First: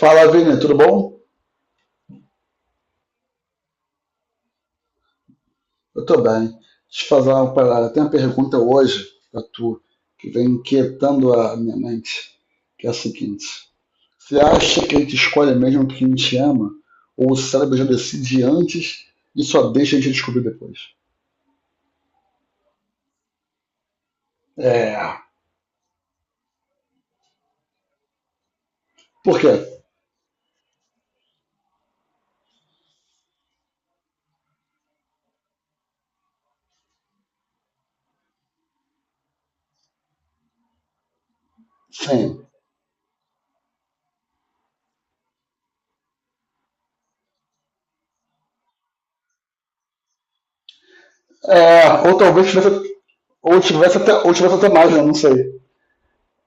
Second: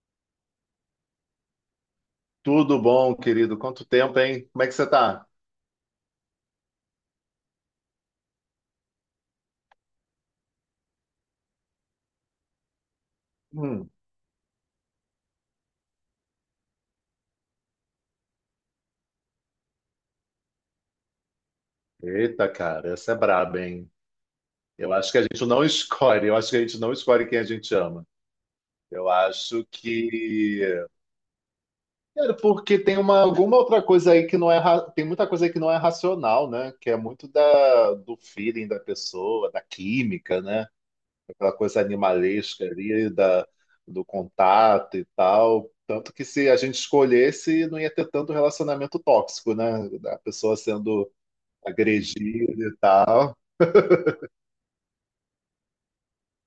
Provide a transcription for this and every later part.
Fala, Vini, tudo bom? Tudo bom, querido? Quanto tempo, hein? Como é que você tá? Eu tô bem. Deixa eu fazer uma parada. Tem uma pergunta hoje pra tu que vem inquietando a minha mente, que é a seguinte: Hum, Você acha que a gente escolhe mesmo o que a gente ama? Ou o cérebro já decide antes e só deixa a gente descobrir depois? Eita, cara, essa é braba, hein? Eu acho É. que a gente não escolhe, eu acho que a gente não escolhe quem a gente ama. Eu Por quê? acho que. Cara, porque tem alguma outra coisa aí que não é. Tem muita coisa aí que não é racional, né? Que é muito do feeling da pessoa, da química, né? Aquela coisa Sim. animalesca ali, da, do contato e tal. Tanto que se a gente escolhesse, não ia ter tanto relacionamento tóxico, né? A pessoa sendo É, ou talvez agredido tivesse, e tal. Ou tivesse até mais, né? Não sei.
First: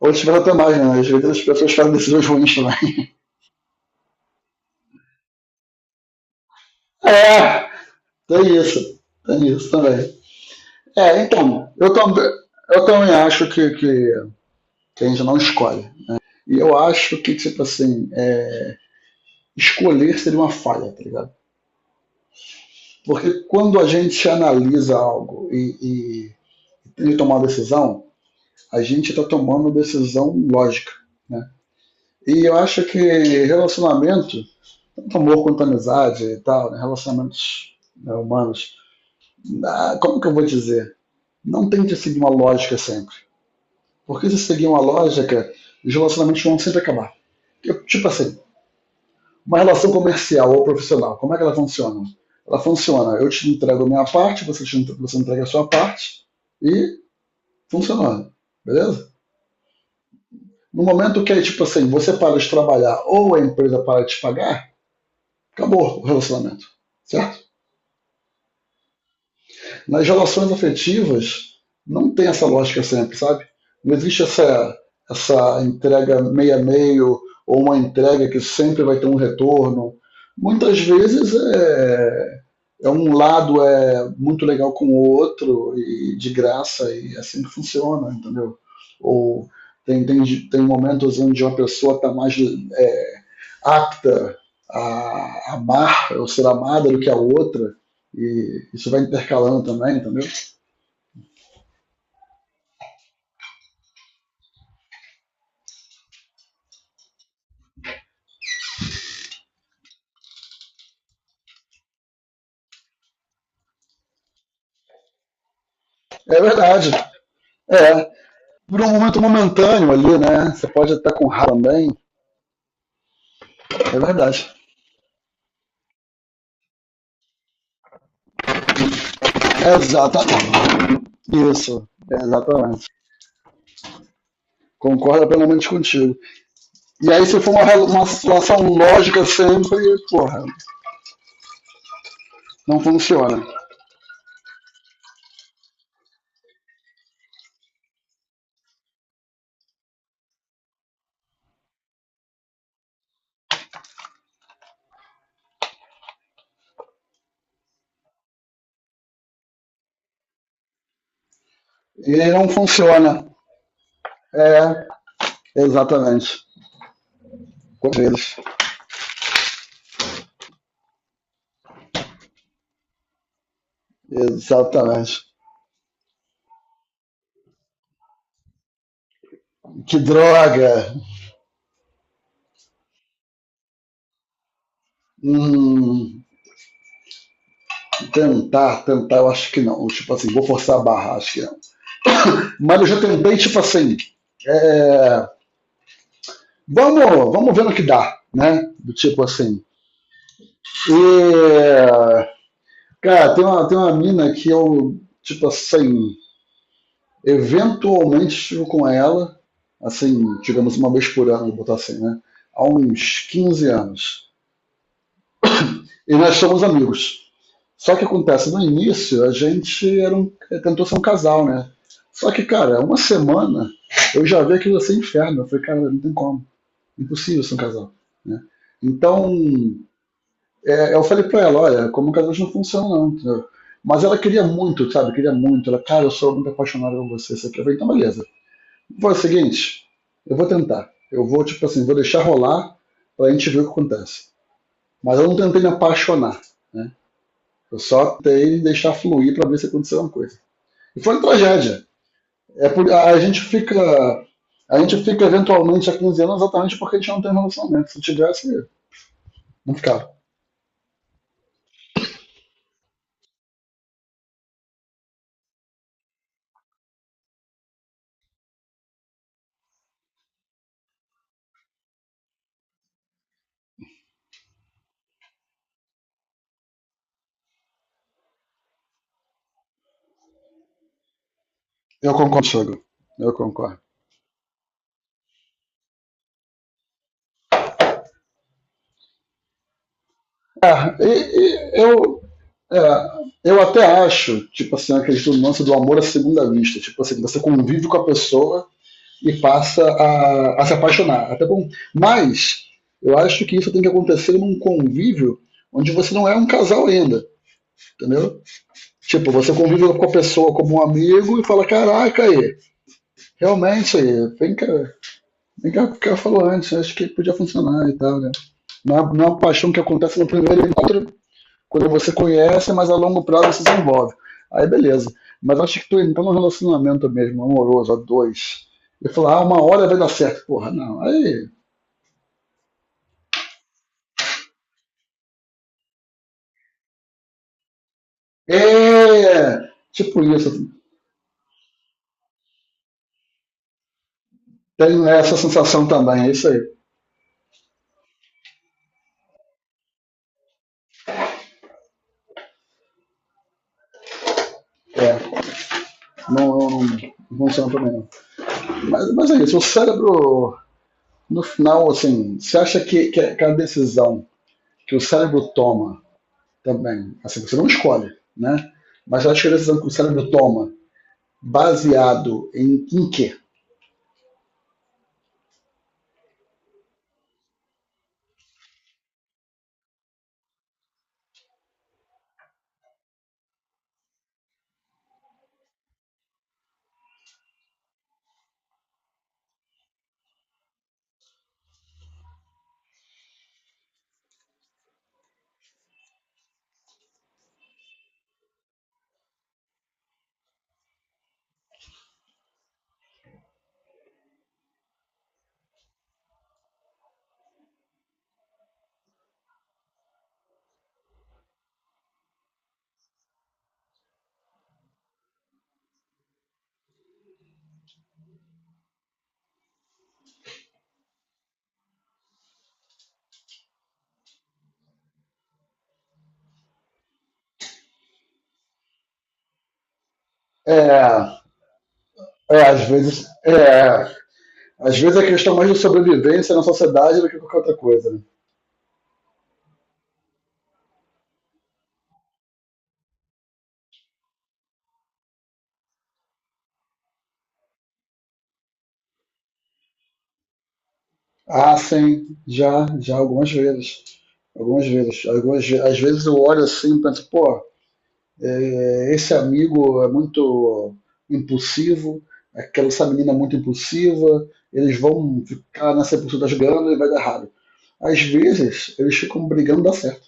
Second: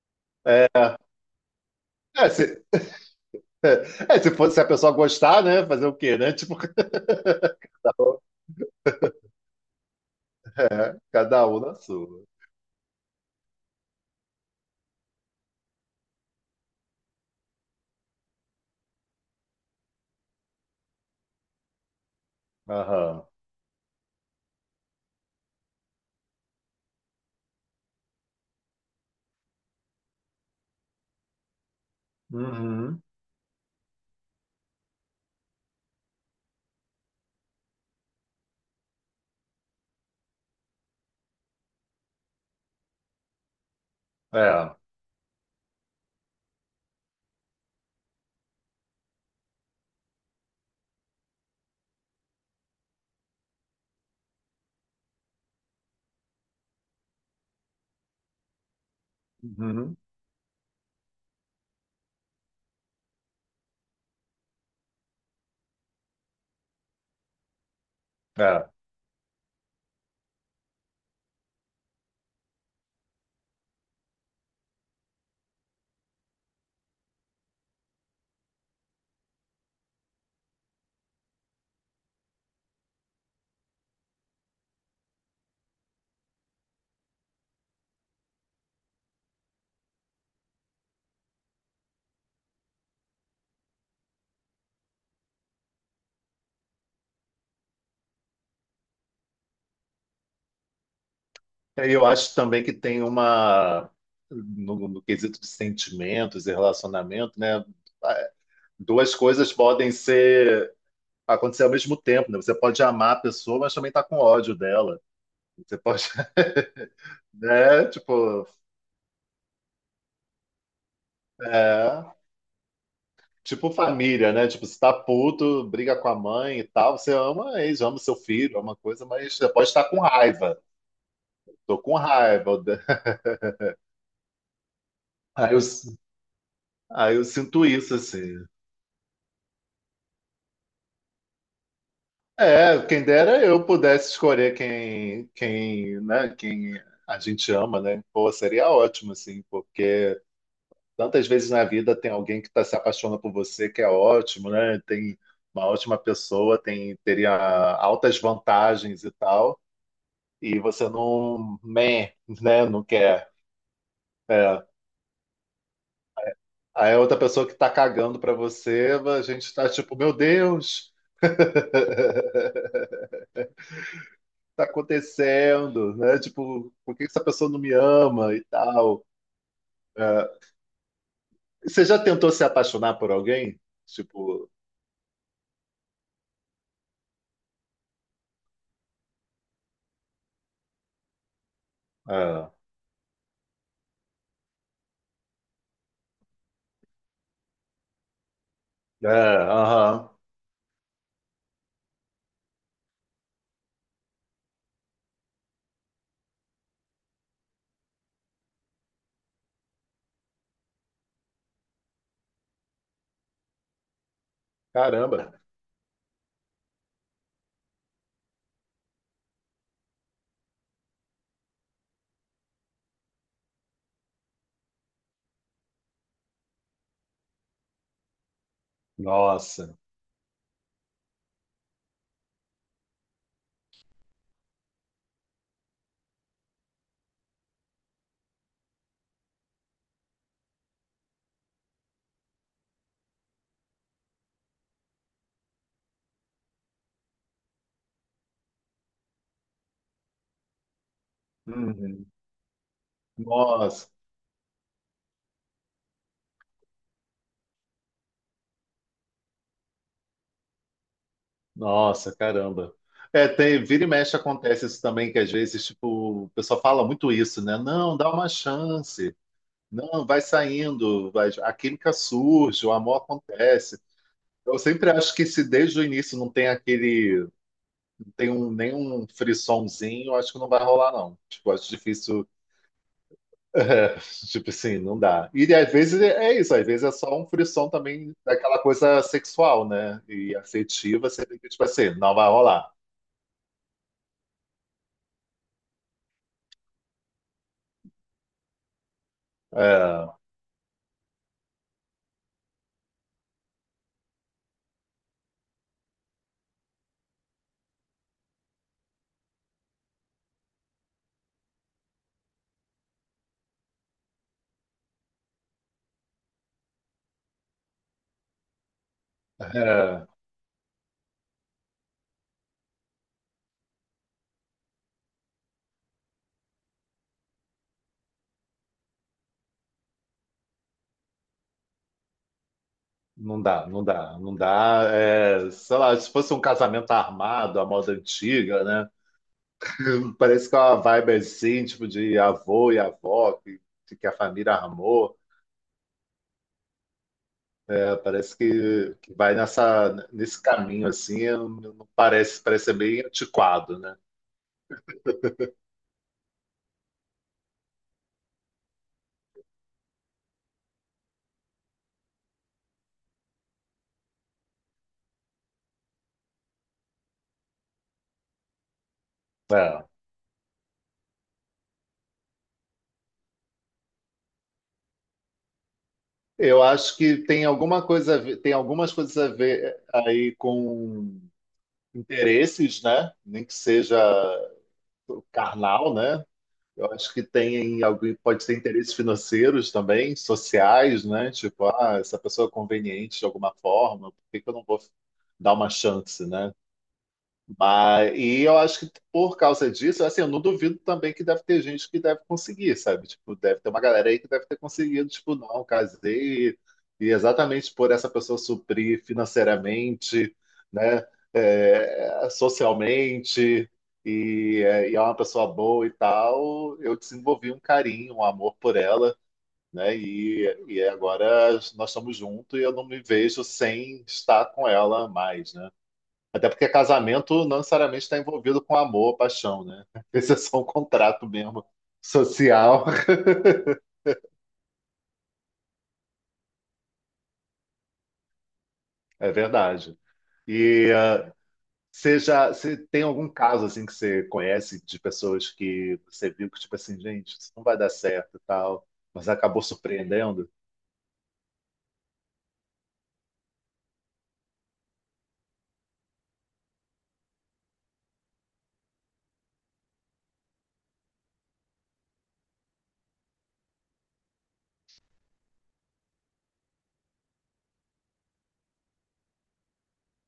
Ou tivesse até É, mais, né? Às vezes as pessoas fazem decisões é, ruins se, também. é, se fosse se a pessoa gostar, né? Fazer o quê, né? Tipo, É, um, tem isso. Tem isso também. É, cada um então, na eu, tam, sua. eu também acho que a gente não escolhe. E eu acho que, tipo assim, escolher seria uma falha, tá ligado? Aham. Porque quando a gente analisa algo e tem que tomar uma decisão, a gente está tomando decisão lógica, né? E eu acho que Uhum. relacionamento, tanto amor quanto amizade e tal, né? Relacionamentos, né, humanos, ah, como que eu vou dizer? Não tem que seguir uma lógica sempre. Porque se seguir É. uma lógica, os relacionamentos vão sempre acabar. Tipo assim, uma relação comercial ou profissional, como é que ela funciona? Ela funciona, eu te entrego a minha parte, você entrega a sua parte e funcionando, beleza? Uhum. No momento que, é, tipo assim, você para de trabalhar ou a empresa para de te pagar, acabou o relacionamento, certo? É. Nas relações afetivas, não tem essa lógica sempre, sabe? Não existe essa entrega meio a meio ou uma entrega que sempre vai ter um retorno. Muitas vezes é um lado é muito legal com o outro e de graça e é assim que funciona, entendeu? Ou tem momentos onde uma pessoa está mais apta a amar ou ser amada do que a outra e isso vai intercalando também, entendeu? E eu acho também que tem no quesito de sentimentos e relacionamento, né? é, Duas coisas podem ser acontecer ao mesmo tempo, né? Você pode amar a pessoa, mas também tá com ódio dela. Você pode, É verdade. né? É. Tipo, Por um momento momentâneo ali, né? Você pode estar com raiva também. é. Tipo É família, verdade. né? Tipo, você tá puto, briga com a mãe e tal. Você ama a ex, ama o seu filho, ama coisa, mas você pode estar com raiva. Exatamente. Tô Isso. com É, raiva. Exatamente. Concordo Aí eu, plenamente contigo. E aí eu aí, se for sinto isso, uma assim. situação lógica sempre, porra, não É, quem funciona. dera eu pudesse escolher quem, né? Quem a gente ama, né? Pô, seria ótimo, assim, porque tantas vezes na vida tem alguém que tá se apaixonando por você, que é ótimo, né? Tem uma ótima pessoa, teria altas vantagens e tal. E você não, meh, E não né, não funciona. quer. É. É, exatamente. Aí a outra pessoa que tá Com cagando pra eles. você, a gente tá tipo, meu Deus, o que tá Exatamente. acontecendo, né? Tipo, por que essa pessoa não me ama e tal? Que É. droga! Você já tentou se apaixonar por alguém? Tipo, Hum, tentar, eu acho que não. Tipo assim, vou forçar a barra, acho que não. é, Mas eu já tentei, tipo assim, é, vamos, vamos ver no que dá, né? Do é, tipo assim. aham, E, cara, tem uma mina que eu, tipo assim, eventualmente estive com ela, assim, digamos uma vez por ano, vou botar assim, né? Há uns 15 anos. caramba, E nós somos amigos. Só que acontece, no início a gente era um, tentou ser um casal, né? Só que, cara, uma semana eu já vi aquilo assim inferno. Eu falei, cara, não tem como. Impossível ser um casal. Né? Então, nossa, é, eu falei para ela, olha, como um casal não funciona não, entendeu? Mas ela queria muito, sabe? Queria muito. Ela, cara, eu sou muito apaixonada por você. Você quer ver? Então, beleza. Foi o seguinte, eu vou tentar. Eu vou, tipo assim, vou deixar rolar pra gente ver o que acontece. Mas eu não tentei me apaixonar, né? Eu só tentei deixar fluir pra ver se aconteceu alguma coisa. E foi uma tragédia. uhum. A gente Nossa, fica... A gente fica eventualmente há 15 anos exatamente porque a gente não tem relacionamento. Se tivesse, não ficava. nossa, caramba. É, vira e mexe acontece isso também, que às vezes, tipo, o pessoal fala muito isso, né? Não, dá uma chance. Não, vai saindo, vai, a química surge, o amor acontece. Eu sempre acho que se desde o início não tem aquele, não tem nenhum frissonzinho, eu acho que não vai rolar, não. Tipo, acho Eu difícil, concordo, Sogro. Eu concordo. é, tipo assim, não dá. E às vezes é isso, às vezes é só um frisson também daquela coisa sexual, né? E É, afetiva, você tem que, tipo e, e assim, não eu, vai rolar. é, eu até acho, tipo assim, acredito no lance do amor à segunda vista. Tipo assim, você convive com a pessoa e É, a se apaixonar. Até bom. Mas eu acho que isso tem que acontecer num convívio onde você não é um casal ainda, entendeu? Tipo, você convive com a pessoa como um amigo e fala, caraca aí, realmente aí, vem cá o que ela falou antes, acho que podia funcionar e tal, né? Não é uma paixão que é, acontece no primeiro encontro, quando você conhece, mas a longo prazo se desenvolve. Aí beleza. Mas acho que tu entra num relacionamento mesmo, amoroso, a dois. E falar, ah, uma hora vai dar certo. Porra, não. Aí. não dá, não dá, não dá. É, sei lá, se fosse um casamento armado, a moda antiga, É! né? Tipo Parece isso. que é uma vibe assim, tipo de avô e avó, que a família Tem armou. essa sensação também, é isso aí. É, parece que vai nesse caminho assim, não parece, parece ser bem antiquado, né? É. Não, funciona também não. Mas é isso. O cérebro, no final, assim, você acha que a decisão que o cérebro toma também, assim, você não escolhe, né? Mas acho que a decisão que É. o cérebro toma, baseado em quê? Eu acho que tem alguma coisa, tem algumas coisas a ver aí com interesses, né? Nem que seja carnal, né? Eu acho que tem alguém pode ter interesses financeiros também, sociais, né? Tipo, ah, essa pessoa é conveniente de alguma forma, por que que eu não vou dar uma chance, né? Mas, e eu acho que por causa disso, assim, eu não duvido também que deve ter gente que deve conseguir, sabe? Tipo, deve ter uma galera aí que deve ter conseguido, tipo, não, casei, e exatamente por essa pessoa suprir financeiramente, né? É, socialmente, e é uma pessoa boa e tal, eu desenvolvi um carinho, um amor por ela, né? E agora nós estamos juntos e eu não me vejo sem estar com ela mais, né? Até porque casamento não necessariamente está envolvido com amor, paixão, né? Esse é só um contrato É, mesmo às social. vezes, às vezes é questão mais de sobrevivência na sociedade do que qualquer outra coisa. Né? É verdade. E ah, você tem algum caso assim que você conhece de pessoas que você viu que tipo assim, gente, isso não vai dar certo e tal, mas acabou surpreendendo? Ah, sim, já algumas vezes. Algumas vezes. Algumas, às vezes eu olho assim e penso, pô, esse amigo é muito impulsivo, aquela essa menina é muito impulsiva, eles vão ficar nessa pulsão das ganas e vai dar errado. Às vezes, eles ficam brigando e dá certo.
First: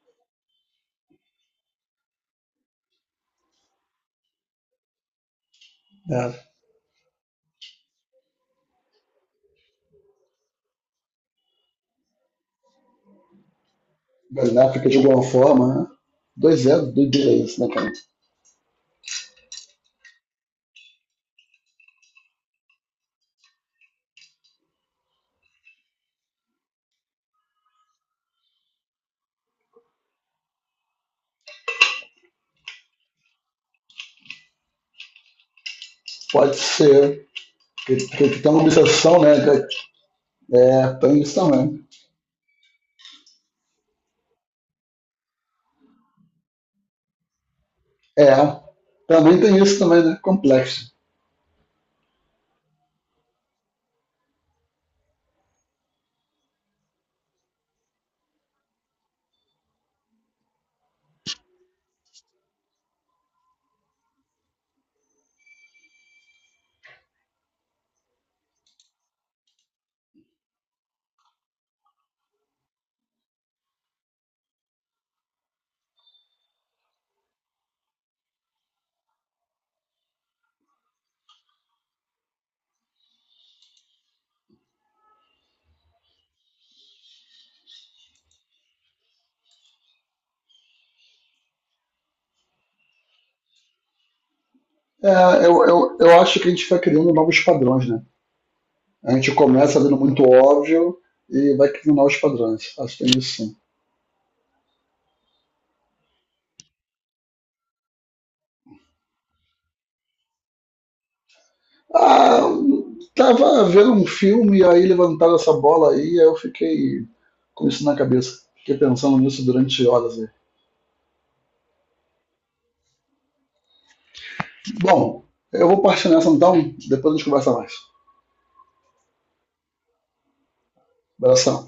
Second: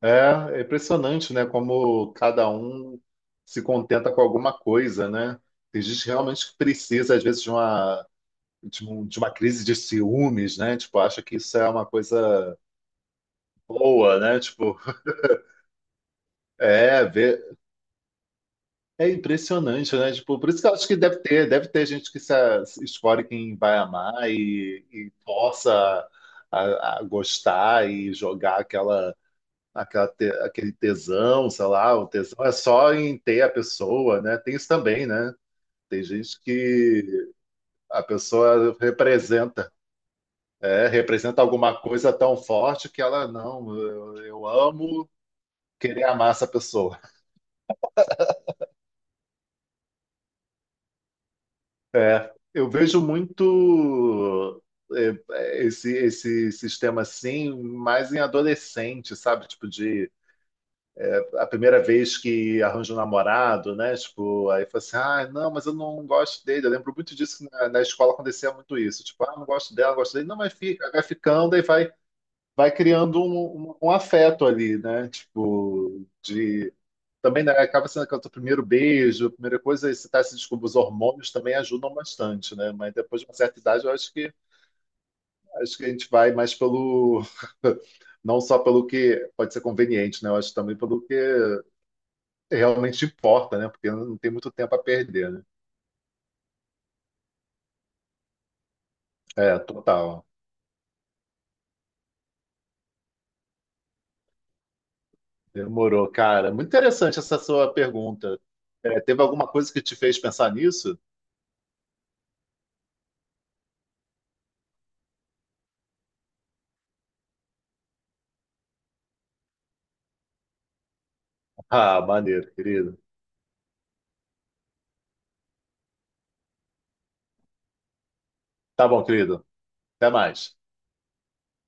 É, é impressionante, né? Como cada um se contenta com alguma coisa, né? Tem gente É. realmente que precisa, às vezes, de uma crise de ciúmes, né? Tipo, acha que isso é uma coisa boa, né? Tipo, Ganáfica de alguma forma, né? 2-0, é, vê- dois, isso, né, cara? é impressionante, né? Tipo, por isso que eu acho que deve ter gente que se escolhe quem vai amar e força a gostar e jogar aquele tesão, sei lá, o tesão é só em ter a pessoa, né? Tem isso também, né? Tem gente Pode que ser a que tem uma pessoa obsessão, né? representa. Né, É, tem isso representa alguma também. coisa tão forte que ela, não, eu amo querer amar essa pessoa. É, também tem isso também, né? Complexo. É, eu vejo muito esse sistema assim, mais em adolescente, sabe? Tipo, de a primeira vez que arranja um namorado, né? Tipo, aí fala assim, ah, não, mas eu não gosto dele. Eu lembro muito disso que na, na escola acontecia muito isso. Tipo, ah, não gosto dela, não gosto dele. Não, mas fica, vai ficando e vai, vai criando um afeto ali, né? Tipo, de também né, acaba sendo que o teu primeiro beijo, a primeira coisa, esse tá se descobrindo, os hormônios também ajudam bastante, né? Mas depois de uma certa idade, eu acho que a gente vai mais pelo não só pelo que pode ser conveniente, né? Eu acho também pelo que realmente importa, né? Porque não tem muito tempo a perder, né? É, eu acho que a gente vai criando novos padrões, né? A gente É, começa vendo muito total. óbvio e vai questionar os padrões. Acho que tem isso sim. Demorou, cara. Muito interessante essa sua pergunta. É, teve alguma coisa que te fez pensar nisso? Ah, tava vendo um filme e aí levantaram essa bola aí, aí eu fiquei com isso na cabeça. Fiquei pensando nisso durante horas aí. Ah, maneiro, querido. Bom, eu vou partir nessa então, depois a gente conversa mais. Tá bom, querido. Até mais. Abração.